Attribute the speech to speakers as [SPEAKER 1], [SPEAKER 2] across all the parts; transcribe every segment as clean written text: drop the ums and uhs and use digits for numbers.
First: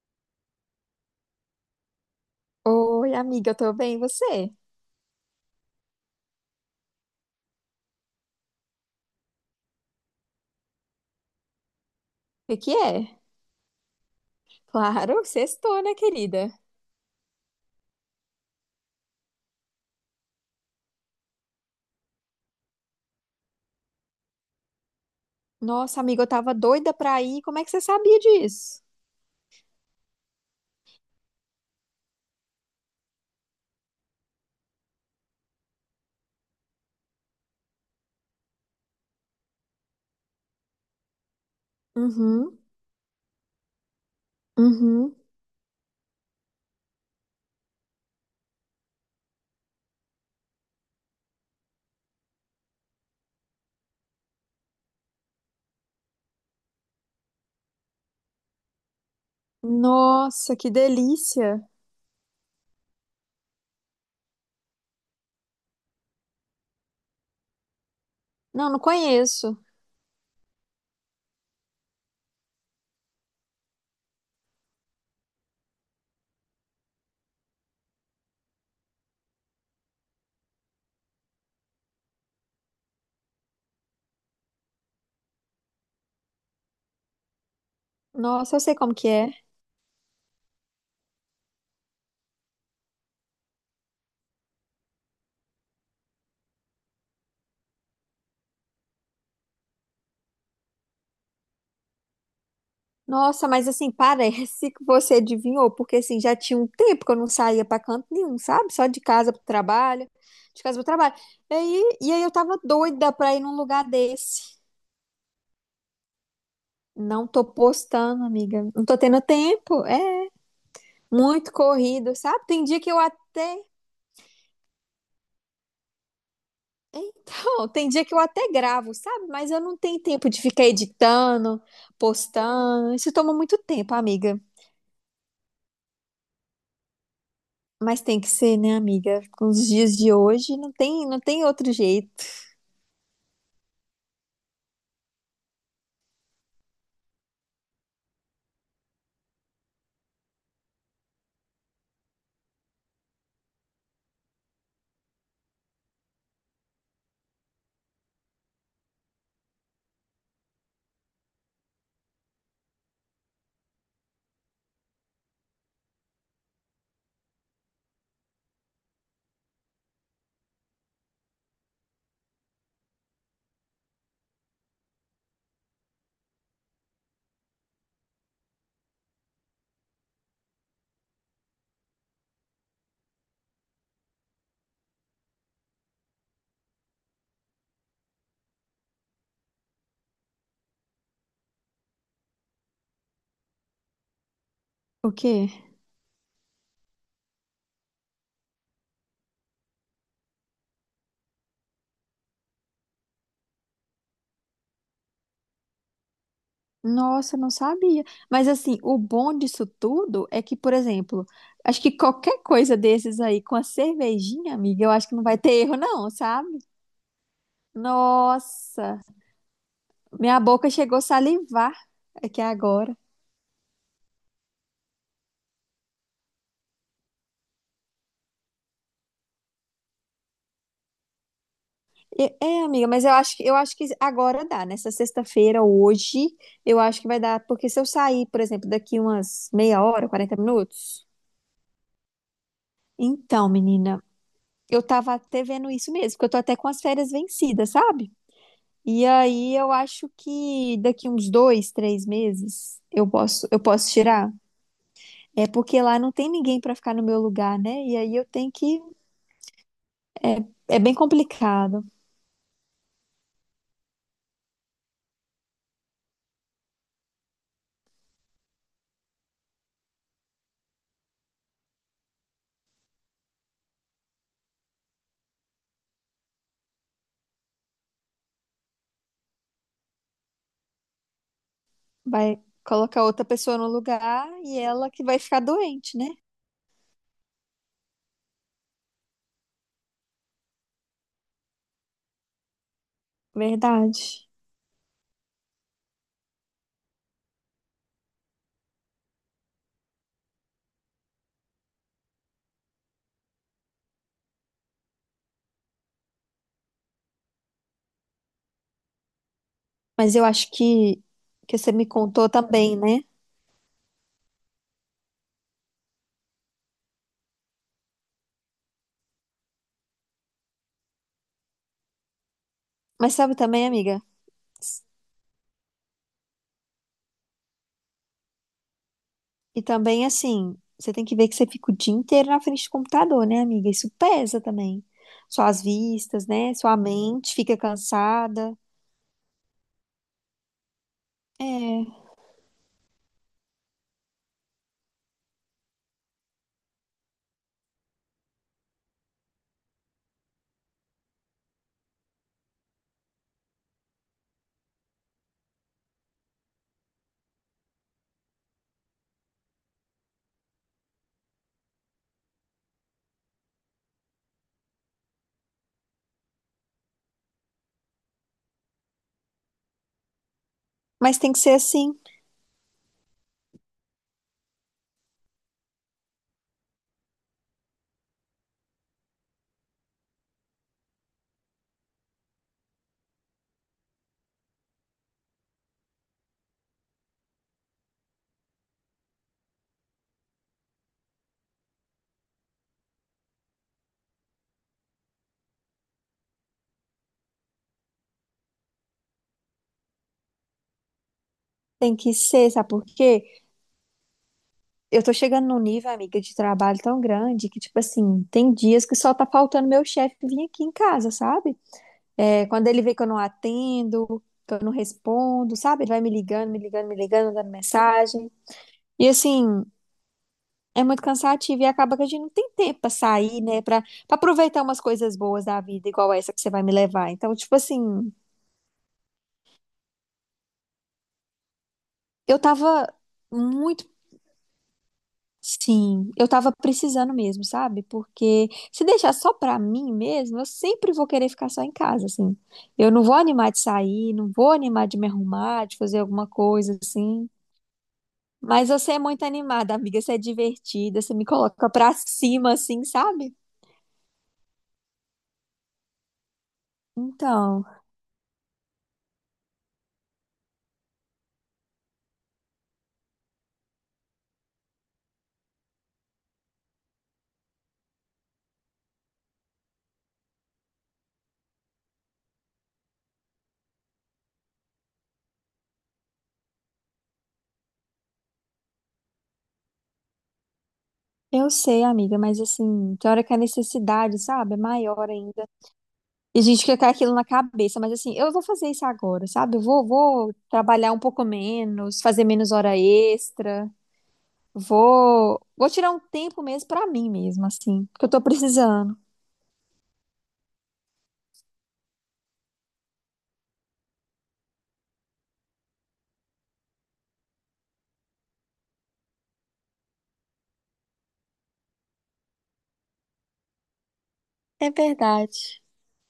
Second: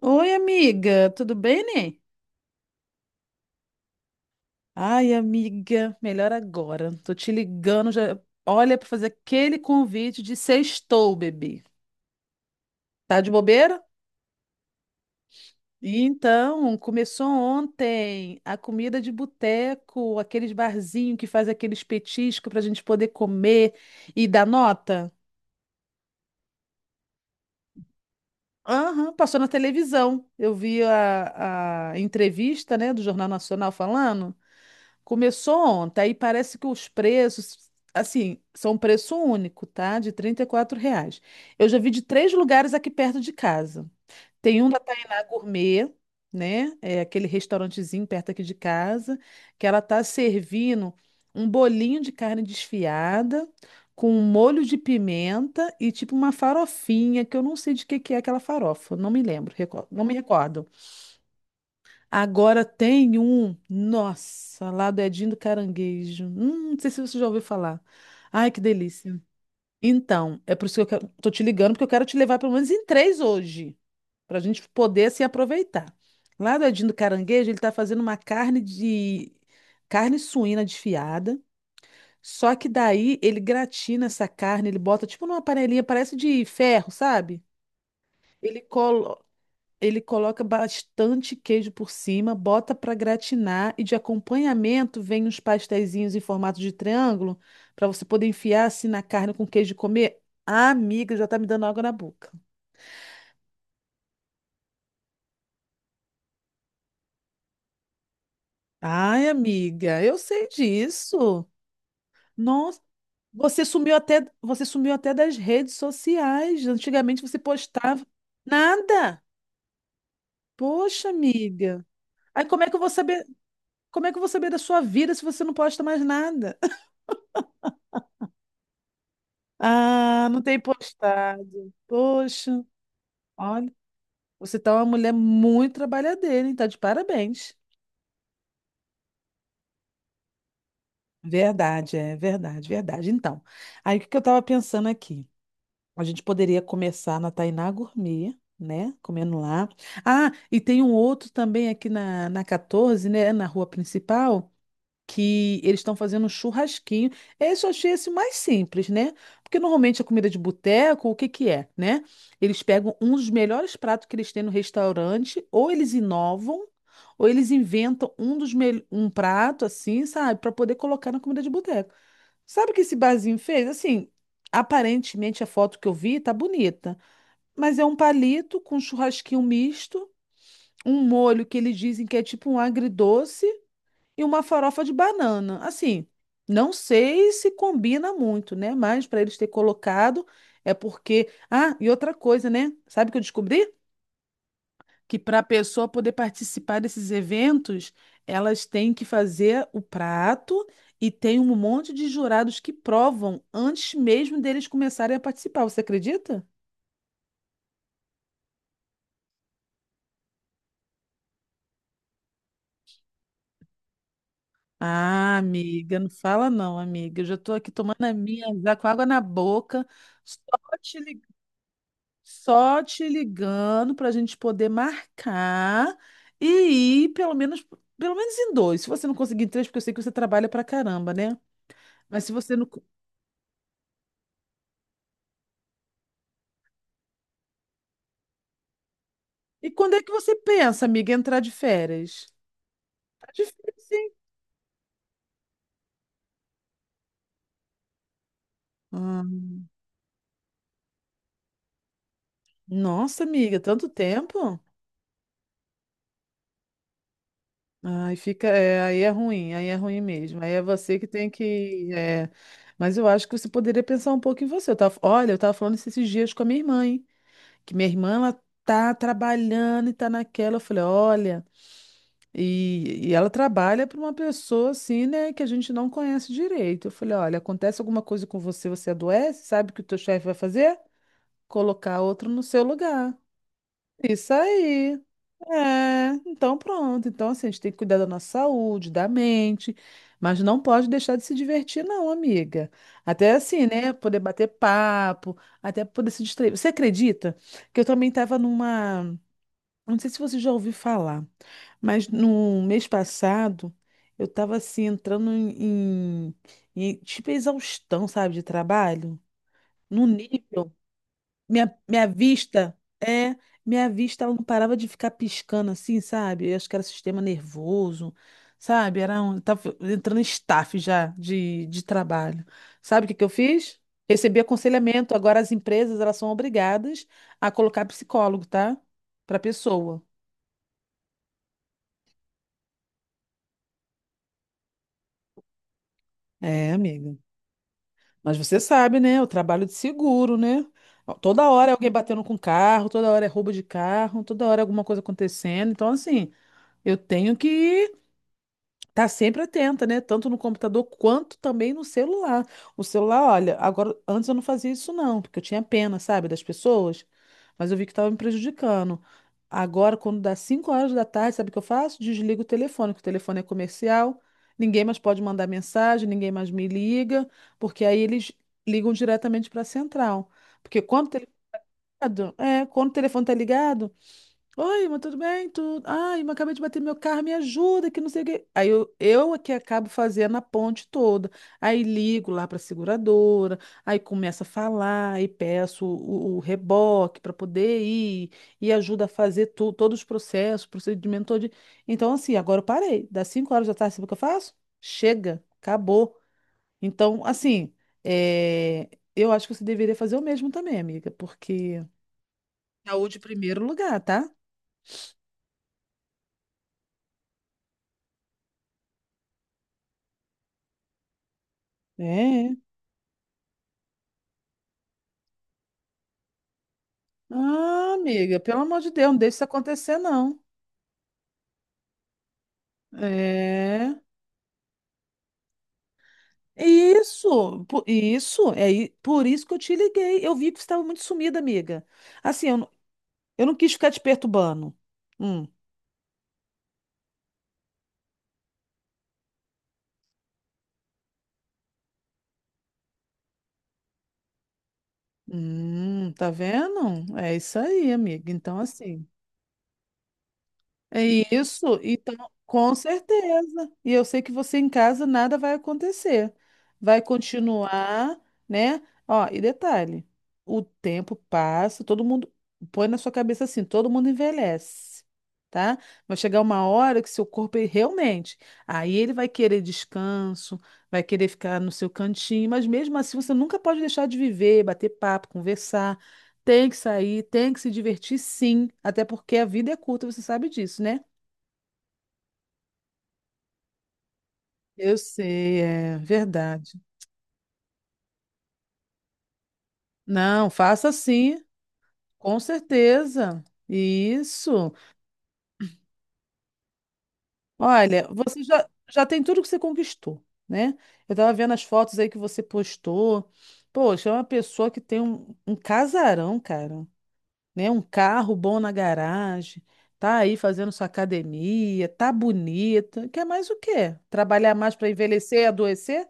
[SPEAKER 1] Oi, amiga, tudo bem, né?
[SPEAKER 2] Oi, amiga, eu tô bem, e você? O
[SPEAKER 1] Ai, amiga, melhor agora. Tô te ligando já. Olha, para fazer aquele convite de sextou, bebê.
[SPEAKER 2] que que é?
[SPEAKER 1] Tá de bobeira?
[SPEAKER 2] Claro, sextou, né, querida?
[SPEAKER 1] Então, começou ontem a comida de boteco, aqueles barzinho que faz aqueles petiscos para a gente poder comer e dar nota.
[SPEAKER 2] Nossa, amiga, eu tava doida pra ir. Como é que você sabia disso?
[SPEAKER 1] Aham, passou na televisão. Eu vi a entrevista, né, do Jornal Nacional falando. Começou ontem, aí parece que os preços, assim, são um preço único, tá? De 34 reais. Eu já vi de três
[SPEAKER 2] Uhum,
[SPEAKER 1] lugares aqui perto de casa. Tem um da
[SPEAKER 2] uhum.
[SPEAKER 1] Tainá Gourmet, né? É aquele restaurantezinho perto aqui de casa, que ela tá servindo um bolinho de carne desfiada com um molho de pimenta e tipo uma farofinha, que eu não sei de que é aquela farofa, não me lembro, não me
[SPEAKER 2] Nossa,
[SPEAKER 1] recordo.
[SPEAKER 2] que delícia.
[SPEAKER 1] Agora tem um, nossa, lá do Edinho do Caranguejo. Não sei se você já ouviu falar. Ai, que
[SPEAKER 2] Não, não
[SPEAKER 1] delícia.
[SPEAKER 2] conheço.
[SPEAKER 1] Então, é por isso que eu quero, tô te ligando, porque eu quero te levar pelo menos em três hoje, para a gente poder assim aproveitar. Lá do Edinho do Caranguejo, ele tá fazendo uma carne suína desfiada. Só que daí ele gratina essa carne, ele bota tipo numa panelinha, parece de ferro, sabe?
[SPEAKER 2] Nossa,
[SPEAKER 1] Ele
[SPEAKER 2] eu sei como que
[SPEAKER 1] colo...
[SPEAKER 2] é.
[SPEAKER 1] Ele coloca bastante queijo por cima, bota para gratinar e de acompanhamento vem uns pasteizinhos em formato de triângulo para você poder enfiar assim na carne com queijo e comer. Ah, amiga, já tá me dando água na boca.
[SPEAKER 2] Nossa, mas assim, parece que você adivinhou, porque assim, já tinha um tempo que eu não saía pra canto nenhum, sabe? Só de
[SPEAKER 1] Ai,
[SPEAKER 2] casa pro
[SPEAKER 1] amiga,
[SPEAKER 2] trabalho,
[SPEAKER 1] eu sei
[SPEAKER 2] de casa pro trabalho.
[SPEAKER 1] disso.
[SPEAKER 2] E aí eu tava
[SPEAKER 1] Nossa,
[SPEAKER 2] doida pra ir num lugar desse.
[SPEAKER 1] você sumiu até das redes sociais. Antigamente
[SPEAKER 2] Não
[SPEAKER 1] você
[SPEAKER 2] tô
[SPEAKER 1] postava
[SPEAKER 2] postando, amiga. Não tô tendo
[SPEAKER 1] nada.
[SPEAKER 2] tempo. É?
[SPEAKER 1] Poxa,
[SPEAKER 2] Muito
[SPEAKER 1] amiga.
[SPEAKER 2] corrido,
[SPEAKER 1] Aí
[SPEAKER 2] sabe?
[SPEAKER 1] como
[SPEAKER 2] Tem
[SPEAKER 1] é que eu
[SPEAKER 2] dia
[SPEAKER 1] vou
[SPEAKER 2] que eu
[SPEAKER 1] saber,
[SPEAKER 2] até.
[SPEAKER 1] como é que eu vou saber da sua vida se você não posta mais nada?
[SPEAKER 2] Então, tem dia que eu até gravo, sabe? Mas eu não tenho
[SPEAKER 1] Ah,
[SPEAKER 2] tempo de
[SPEAKER 1] não tem
[SPEAKER 2] ficar editando,
[SPEAKER 1] postado. Poxa,
[SPEAKER 2] postando. Isso toma muito
[SPEAKER 1] olha,
[SPEAKER 2] tempo, amiga.
[SPEAKER 1] você tá uma mulher muito trabalhadeira, hein? Tá de parabéns.
[SPEAKER 2] Mas tem que ser, né, amiga? Com os dias de hoje, não tem outro jeito.
[SPEAKER 1] Verdade. Então, aí o que que eu estava pensando aqui? A gente poderia começar na Tainá Gourmet, né? Comendo lá. Ah, e tem um outro também aqui na 14, né? Na rua principal. Que eles estão fazendo um churrasquinho. Esse eu achei esse mais simples, né? Porque normalmente a comida de boteco, o que que é, né? Eles pegam um dos melhores pratos que eles têm no restaurante, ou eles inovam, ou eles inventam um prato assim, sabe, para poder colocar na comida de boteco. Sabe o que esse barzinho fez? Assim, aparentemente a foto que eu vi tá bonita, mas é um palito com um churrasquinho misto, um molho que eles dizem que é tipo um agridoce e uma farofa de banana. Assim, não sei se combina muito, né? Mas para eles ter colocado é porque. Ah, e outra coisa, né? Sabe o que eu descobri?
[SPEAKER 2] O
[SPEAKER 1] Que
[SPEAKER 2] quê?
[SPEAKER 1] para a pessoa poder participar desses eventos, elas têm que fazer o prato e tem um monte de jurados que provam antes mesmo deles começarem a participar. Você acredita?
[SPEAKER 2] Nossa, eu não sabia. Mas assim, o bom disso tudo é que, por exemplo, acho que qualquer coisa desses aí com a cervejinha, amiga, eu acho que não
[SPEAKER 1] Ah,
[SPEAKER 2] vai ter erro,
[SPEAKER 1] amiga, não
[SPEAKER 2] não, sabe?
[SPEAKER 1] fala não, amiga. Eu já estou aqui tomando a minha já com
[SPEAKER 2] Nossa,
[SPEAKER 1] água na boca.
[SPEAKER 2] minha
[SPEAKER 1] Só
[SPEAKER 2] boca chegou
[SPEAKER 1] te
[SPEAKER 2] a salivar aqui
[SPEAKER 1] Só
[SPEAKER 2] agora.
[SPEAKER 1] te ligando para a gente poder marcar e ir pelo menos em dois. Se você não conseguir em três, porque eu sei que você trabalha pra caramba, né? Mas se
[SPEAKER 2] E-
[SPEAKER 1] você
[SPEAKER 2] É,
[SPEAKER 1] não. co-
[SPEAKER 2] amiga, mas eu acho que agora dá. Nessa sexta-feira, hoje, eu acho que vai dar, porque se eu sair, por exemplo, daqui umas
[SPEAKER 1] E
[SPEAKER 2] meia
[SPEAKER 1] quando é
[SPEAKER 2] hora,
[SPEAKER 1] que você
[SPEAKER 2] 40
[SPEAKER 1] pensa,
[SPEAKER 2] minutos.
[SPEAKER 1] amiga, em entrar de férias? Tá
[SPEAKER 2] Então,
[SPEAKER 1] difícil,
[SPEAKER 2] menina,
[SPEAKER 1] hein?
[SPEAKER 2] eu tava até vendo isso mesmo, porque eu tô até com as férias vencidas, sabe? E
[SPEAKER 1] Ah,
[SPEAKER 2] aí eu acho que daqui uns dois, três meses eu
[SPEAKER 1] nossa,
[SPEAKER 2] posso, eu
[SPEAKER 1] amiga, tanto
[SPEAKER 2] posso tirar.
[SPEAKER 1] tempo?
[SPEAKER 2] É porque lá não tem ninguém pra ficar no meu lugar, né? E
[SPEAKER 1] Ai,
[SPEAKER 2] aí eu
[SPEAKER 1] fica.
[SPEAKER 2] tenho
[SPEAKER 1] É,
[SPEAKER 2] que.
[SPEAKER 1] aí é ruim mesmo. Aí é
[SPEAKER 2] É bem
[SPEAKER 1] você que tem
[SPEAKER 2] complicado.
[SPEAKER 1] que. É. Mas eu acho que você poderia pensar um pouco em você. Eu tava falando isso esses dias com a minha irmã, hein? Que minha irmã ela tá trabalhando e tá naquela. Eu falei, olha, e ela trabalha para uma pessoa assim, né, que a gente não conhece direito. Eu falei, olha, acontece alguma coisa com você, você adoece, sabe o que o teu chefe vai fazer? Colocar outro
[SPEAKER 2] Vai
[SPEAKER 1] no seu
[SPEAKER 2] colocar
[SPEAKER 1] lugar.
[SPEAKER 2] outra pessoa no lugar
[SPEAKER 1] Isso
[SPEAKER 2] e ela
[SPEAKER 1] aí.
[SPEAKER 2] que vai ficar doente, né?
[SPEAKER 1] É, então pronto. Então, assim, a gente tem que cuidar da nossa saúde, da mente, mas não pode deixar de se divertir, não, amiga. Até assim, né? Poder
[SPEAKER 2] Verdade.
[SPEAKER 1] bater papo, até poder se distrair. Você acredita que eu também estava numa. Não sei se você já ouviu falar, mas no mês passado eu estava assim em, tipo exaustão, sabe, de trabalho, num
[SPEAKER 2] Mas eu acho
[SPEAKER 1] nível.
[SPEAKER 2] que
[SPEAKER 1] Minha,
[SPEAKER 2] você me
[SPEAKER 1] minha
[SPEAKER 2] contou
[SPEAKER 1] vista,
[SPEAKER 2] também, né?
[SPEAKER 1] é, minha vista ela não parava de ficar piscando assim, sabe? Eu acho que era sistema nervoso, sabe? Era um, tava entrando em staff já de trabalho. Sabe o que
[SPEAKER 2] Mas
[SPEAKER 1] que eu
[SPEAKER 2] sabe também,
[SPEAKER 1] fiz?
[SPEAKER 2] amiga?
[SPEAKER 1] Recebi aconselhamento. Agora as empresas elas são obrigadas a colocar psicólogo, tá? Para
[SPEAKER 2] E
[SPEAKER 1] pessoa.
[SPEAKER 2] também, assim, você tem que ver que você fica o dia inteiro na frente do computador, né, amiga? Isso pesa também. Suas vistas, né?
[SPEAKER 1] É,
[SPEAKER 2] Sua
[SPEAKER 1] amiga.
[SPEAKER 2] mente fica
[SPEAKER 1] Mas
[SPEAKER 2] cansada.
[SPEAKER 1] você sabe, né? O trabalho de seguro, né? Toda hora é
[SPEAKER 2] É.
[SPEAKER 1] alguém batendo com carro, toda hora é roubo de carro, toda hora é alguma coisa acontecendo. Então, assim, eu tenho que tá sempre atenta, né? Tanto no computador quanto também no celular. O celular, olha, agora antes eu não fazia isso não, porque eu tinha pena, sabe, das pessoas, mas eu vi que estava me prejudicando. Agora, quando dá 5 horas da tarde, sabe o que eu faço? Desligo o telefone, que o telefone é comercial, ninguém mais pode mandar mensagem, ninguém mais me liga, porque aí eles ligam diretamente para a central. Porque quando o
[SPEAKER 2] Mas
[SPEAKER 1] telefone,
[SPEAKER 2] tem que ser assim.
[SPEAKER 1] é, quando o telefone tá ligado, oi, mas tudo bem? Tudo. Ai, mas acabei de bater meu carro, me ajuda, que não sei o quê. Aí eu é que acabo fazendo a ponte toda. Aí ligo lá para a seguradora, aí começo a falar, aí peço o reboque para poder ir, e ajuda a fazer todos os processos, procedimento todo. Então, assim, agora eu parei. Das 5 horas da tarde, sabe o que eu faço? Chega, acabou. Então, assim, é, eu acho que você deveria fazer o mesmo também, amiga, porque
[SPEAKER 2] Tem que ser, sabe por
[SPEAKER 1] saúde em
[SPEAKER 2] quê?
[SPEAKER 1] primeiro lugar, tá?
[SPEAKER 2] Eu tô chegando num nível, amiga, de trabalho tão grande que, tipo assim, tem dias que só tá faltando meu chefe vir aqui em casa, sabe? É,
[SPEAKER 1] É.
[SPEAKER 2] quando ele vê que eu não atendo, que eu não respondo, sabe? Ele vai me ligando, me ligando, me ligando, dando
[SPEAKER 1] Ah,
[SPEAKER 2] mensagem.
[SPEAKER 1] amiga, pelo amor de Deus,
[SPEAKER 2] E
[SPEAKER 1] não deixa isso
[SPEAKER 2] assim,
[SPEAKER 1] acontecer, não.
[SPEAKER 2] é muito cansativo e acaba que a gente não tem tempo pra sair, né? Pra,
[SPEAKER 1] É.
[SPEAKER 2] pra aproveitar umas coisas boas da vida, igual essa que você vai me levar. Então, tipo assim,
[SPEAKER 1] Por isso que eu te liguei. Eu vi que você estava muito sumida, amiga.
[SPEAKER 2] eu
[SPEAKER 1] Assim, eu, não-
[SPEAKER 2] tava
[SPEAKER 1] eu não quis
[SPEAKER 2] muito.
[SPEAKER 1] ficar te perturbando. Hum.
[SPEAKER 2] Sim, eu tava precisando mesmo, sabe? Porque se deixar só pra mim mesmo, eu sempre vou querer ficar só em casa, assim. Eu não vou animar de sair, não vou animar de me arrumar, de fazer alguma
[SPEAKER 1] Tá
[SPEAKER 2] coisa,
[SPEAKER 1] vendo?
[SPEAKER 2] assim.
[SPEAKER 1] É isso aí, amiga. Então,
[SPEAKER 2] Mas você é
[SPEAKER 1] assim.
[SPEAKER 2] muito animada, amiga. Você é divertida,
[SPEAKER 1] É
[SPEAKER 2] você me coloca
[SPEAKER 1] isso,
[SPEAKER 2] pra
[SPEAKER 1] então,
[SPEAKER 2] cima,
[SPEAKER 1] com
[SPEAKER 2] assim, sabe?
[SPEAKER 1] certeza. E eu sei que você em casa nada vai acontecer. Vai
[SPEAKER 2] Então,
[SPEAKER 1] continuar, né? Ó, e detalhe, o tempo passa, todo mundo põe na sua cabeça assim, todo mundo envelhece, tá? Vai chegar uma hora que seu corpo ele realmente, aí ele vai querer descanso, vai querer ficar no seu cantinho, mas mesmo assim você nunca pode deixar de viver, bater papo, conversar, tem que sair, tem que se divertir sim, até porque a vida é curta, você sabe disso, né?
[SPEAKER 2] eu sei, amiga, mas assim, tem hora que a necessidade, sabe, é
[SPEAKER 1] Eu
[SPEAKER 2] maior ainda.
[SPEAKER 1] sei, é
[SPEAKER 2] E a gente fica
[SPEAKER 1] verdade.
[SPEAKER 2] com aquilo na cabeça, mas assim, eu vou fazer isso agora, sabe? Eu vou
[SPEAKER 1] Não, faça
[SPEAKER 2] trabalhar um pouco
[SPEAKER 1] sim,
[SPEAKER 2] menos, fazer
[SPEAKER 1] com
[SPEAKER 2] menos hora
[SPEAKER 1] certeza.
[SPEAKER 2] extra,
[SPEAKER 1] Isso.
[SPEAKER 2] vou tirar um tempo mesmo pra mim mesma, assim, porque
[SPEAKER 1] Olha,
[SPEAKER 2] eu tô precisando.
[SPEAKER 1] já tem tudo que você conquistou, né? Eu tava vendo as fotos aí que você postou. Poxa, é uma pessoa que tem um casarão, cara, né? Um carro bom na garagem, tá aí fazendo sua academia, tá bonita. Quer mais o quê? Trabalhar
[SPEAKER 2] É
[SPEAKER 1] mais para envelhecer e
[SPEAKER 2] verdade.
[SPEAKER 1] adoecer?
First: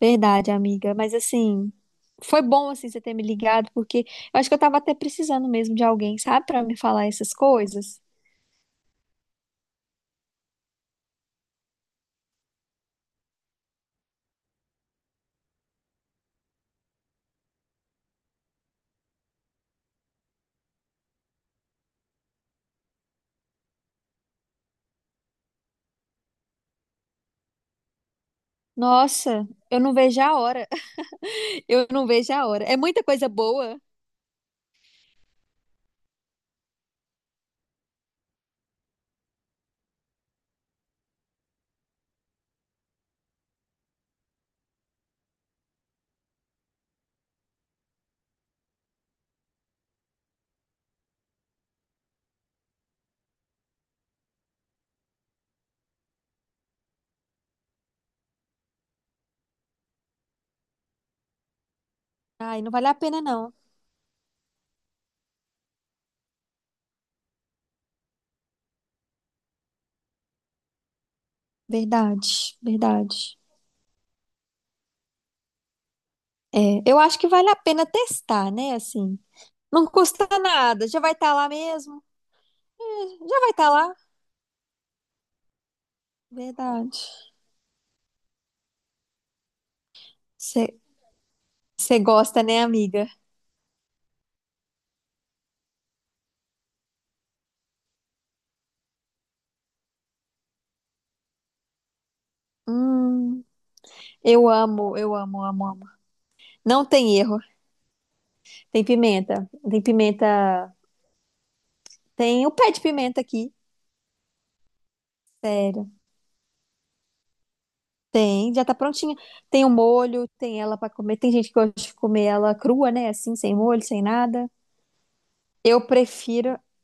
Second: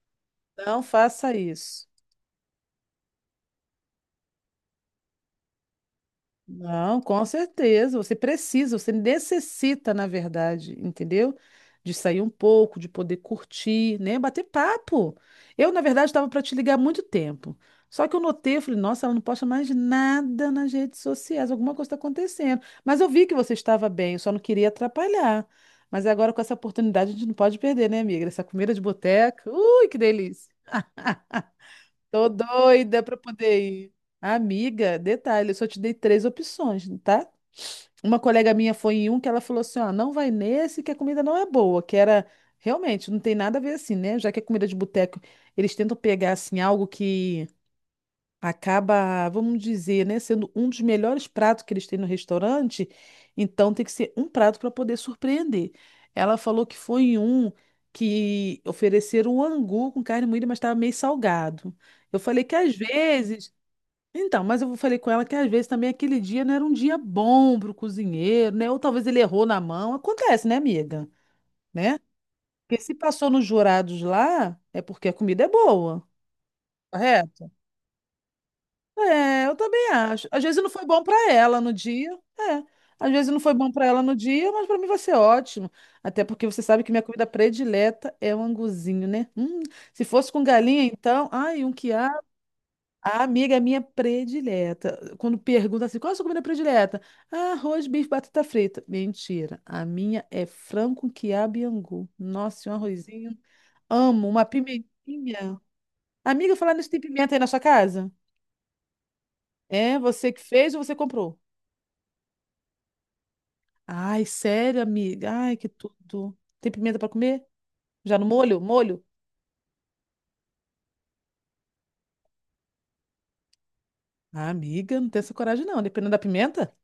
[SPEAKER 2] Verdade,
[SPEAKER 1] Não
[SPEAKER 2] amiga. Mas
[SPEAKER 1] faça
[SPEAKER 2] assim,
[SPEAKER 1] isso.
[SPEAKER 2] foi bom assim você ter me ligado, porque eu acho que eu tava até precisando mesmo de alguém, sabe, pra me
[SPEAKER 1] Não,
[SPEAKER 2] falar
[SPEAKER 1] com
[SPEAKER 2] essas
[SPEAKER 1] certeza.
[SPEAKER 2] coisas.
[SPEAKER 1] Você precisa, você necessita, na verdade, entendeu? De sair um pouco, de poder curtir, né? Bater papo. Eu, na verdade, estava para te ligar há muito tempo. Só que eu notei, eu falei, nossa, ela não posta mais nada nas redes sociais, alguma coisa está acontecendo. Mas eu vi que você estava bem, eu só não queria atrapalhar. Mas agora, com essa oportunidade, a gente não pode perder, né, amiga? Essa comida de
[SPEAKER 2] Nossa,
[SPEAKER 1] boteca.
[SPEAKER 2] eu
[SPEAKER 1] Ui,
[SPEAKER 2] não
[SPEAKER 1] que
[SPEAKER 2] vejo a
[SPEAKER 1] delícia!
[SPEAKER 2] hora. Eu não
[SPEAKER 1] Tô
[SPEAKER 2] vejo a hora. É
[SPEAKER 1] doida
[SPEAKER 2] muita
[SPEAKER 1] pra
[SPEAKER 2] coisa
[SPEAKER 1] poder
[SPEAKER 2] boa.
[SPEAKER 1] ir. Amiga, detalhe, eu só te dei três opções, tá? Uma colega minha foi em um que ela falou assim, ó, não vai nesse que a comida não é boa, que era realmente não tem nada a ver assim, né? Já que é comida de boteco, eles tentam pegar assim algo que acaba, vamos dizer, né, sendo um dos melhores pratos que eles têm no restaurante, então tem que ser um prato para poder surpreender. Ela falou que foi em um que ofereceram um angu com carne moída, mas estava meio salgado. Eu falei que
[SPEAKER 2] Ai, não
[SPEAKER 1] às
[SPEAKER 2] vale a pena
[SPEAKER 1] vezes,
[SPEAKER 2] não.
[SPEAKER 1] então, mas eu falei com ela que às vezes também aquele dia não era um dia bom para o cozinheiro, né? Ou talvez ele errou na mão. Acontece, né, amiga? Né?
[SPEAKER 2] Verdade,
[SPEAKER 1] Porque se passou
[SPEAKER 2] verdade.
[SPEAKER 1] nos jurados lá, é porque a comida é boa,
[SPEAKER 2] É, eu acho que vale
[SPEAKER 1] correto?
[SPEAKER 2] a pena testar, né? Assim,
[SPEAKER 1] É, eu
[SPEAKER 2] não
[SPEAKER 1] também
[SPEAKER 2] custa
[SPEAKER 1] acho. Às vezes não foi
[SPEAKER 2] nada. Já
[SPEAKER 1] bom
[SPEAKER 2] vai
[SPEAKER 1] para
[SPEAKER 2] estar lá
[SPEAKER 1] ela no
[SPEAKER 2] mesmo.
[SPEAKER 1] dia. É. Às
[SPEAKER 2] É,
[SPEAKER 1] vezes
[SPEAKER 2] já
[SPEAKER 1] não
[SPEAKER 2] vai
[SPEAKER 1] foi
[SPEAKER 2] estar
[SPEAKER 1] bom para
[SPEAKER 2] lá.
[SPEAKER 1] ela no dia, mas para mim vai ser ótimo. Até porque você sabe que
[SPEAKER 2] Verdade.
[SPEAKER 1] minha comida predileta é o anguzinho, né? Se fosse com
[SPEAKER 2] Você
[SPEAKER 1] galinha, então, ai, um quiabo.
[SPEAKER 2] gosta, né, amiga?
[SPEAKER 1] A amiga minha predileta. Quando pergunta assim, qual é a sua comida predileta? Ah, arroz, bife, batata frita. Mentira. A minha é frango com quiabo e angu. Nossa, e um arrozinho.
[SPEAKER 2] Hum,
[SPEAKER 1] Amo uma
[SPEAKER 2] eu amo,
[SPEAKER 1] pimentinha.
[SPEAKER 2] amo, amo.
[SPEAKER 1] Amiga, falar
[SPEAKER 2] Não
[SPEAKER 1] nisso, tem
[SPEAKER 2] tem
[SPEAKER 1] pimenta aí
[SPEAKER 2] erro.
[SPEAKER 1] na sua casa?
[SPEAKER 2] Tem pimenta. Tem
[SPEAKER 1] É, você que fez
[SPEAKER 2] pimenta.
[SPEAKER 1] ou você comprou?
[SPEAKER 2] Tem o pé de pimenta aqui.
[SPEAKER 1] Ai, sério, amiga? Ai, que
[SPEAKER 2] Sério.
[SPEAKER 1] tudo. Tem pimenta pra comer? Já no
[SPEAKER 2] Tem,
[SPEAKER 1] molho?
[SPEAKER 2] já tá
[SPEAKER 1] Molho?
[SPEAKER 2] prontinha. Tem o molho, tem ela pra comer. Tem gente que gosta de comer ela crua, né? Assim, sem molho, sem
[SPEAKER 1] Ah,
[SPEAKER 2] nada.
[SPEAKER 1] amiga, não tem essa coragem
[SPEAKER 2] Eu
[SPEAKER 1] não, dependendo da
[SPEAKER 2] prefiro.
[SPEAKER 1] pimenta.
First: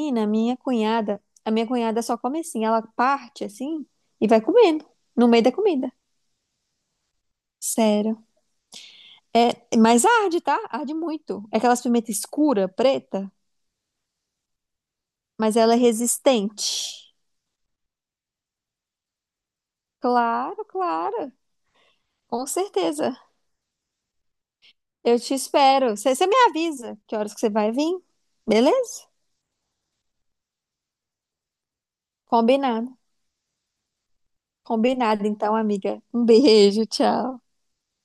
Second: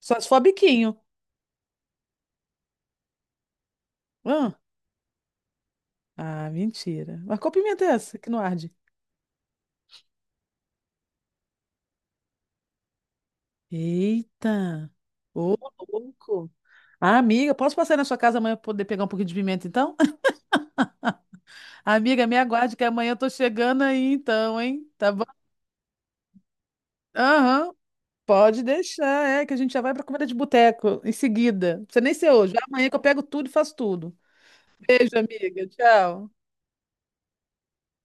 [SPEAKER 1] Só se for
[SPEAKER 2] minha
[SPEAKER 1] biquinho.
[SPEAKER 2] cunhada. A minha cunhada só come assim. Ela parte assim e vai
[SPEAKER 1] Hã?
[SPEAKER 2] comendo. No meio da comida.
[SPEAKER 1] Ah, mentira. Mas qual pimenta é essa
[SPEAKER 2] Sério.
[SPEAKER 1] que não arde?
[SPEAKER 2] É, mas arde, tá? Arde muito. É aquelas pimenta escura, preta,
[SPEAKER 1] Eita! Ô,
[SPEAKER 2] mas ela é
[SPEAKER 1] louco!
[SPEAKER 2] resistente.
[SPEAKER 1] Ah, amiga, posso passar aí na sua casa amanhã pra poder pegar um pouquinho de pimenta, então?
[SPEAKER 2] Claro, claro.
[SPEAKER 1] Amiga, me
[SPEAKER 2] Com
[SPEAKER 1] aguarde que amanhã
[SPEAKER 2] certeza.
[SPEAKER 1] eu tô chegando aí, então, hein? Tá
[SPEAKER 2] Eu
[SPEAKER 1] bom?
[SPEAKER 2] te espero. Você me avisa que horas que você
[SPEAKER 1] Aham,
[SPEAKER 2] vai vir?
[SPEAKER 1] pode
[SPEAKER 2] Beleza?
[SPEAKER 1] deixar, é que a gente já vai pra comida de boteco em seguida. Não precisa nem ser hoje, vai
[SPEAKER 2] Combinado.
[SPEAKER 1] amanhã que eu pego tudo e faço tudo. Beijo,
[SPEAKER 2] Combinado, então,
[SPEAKER 1] amiga.
[SPEAKER 2] amiga. Um
[SPEAKER 1] Tchau.
[SPEAKER 2] beijo, tchau.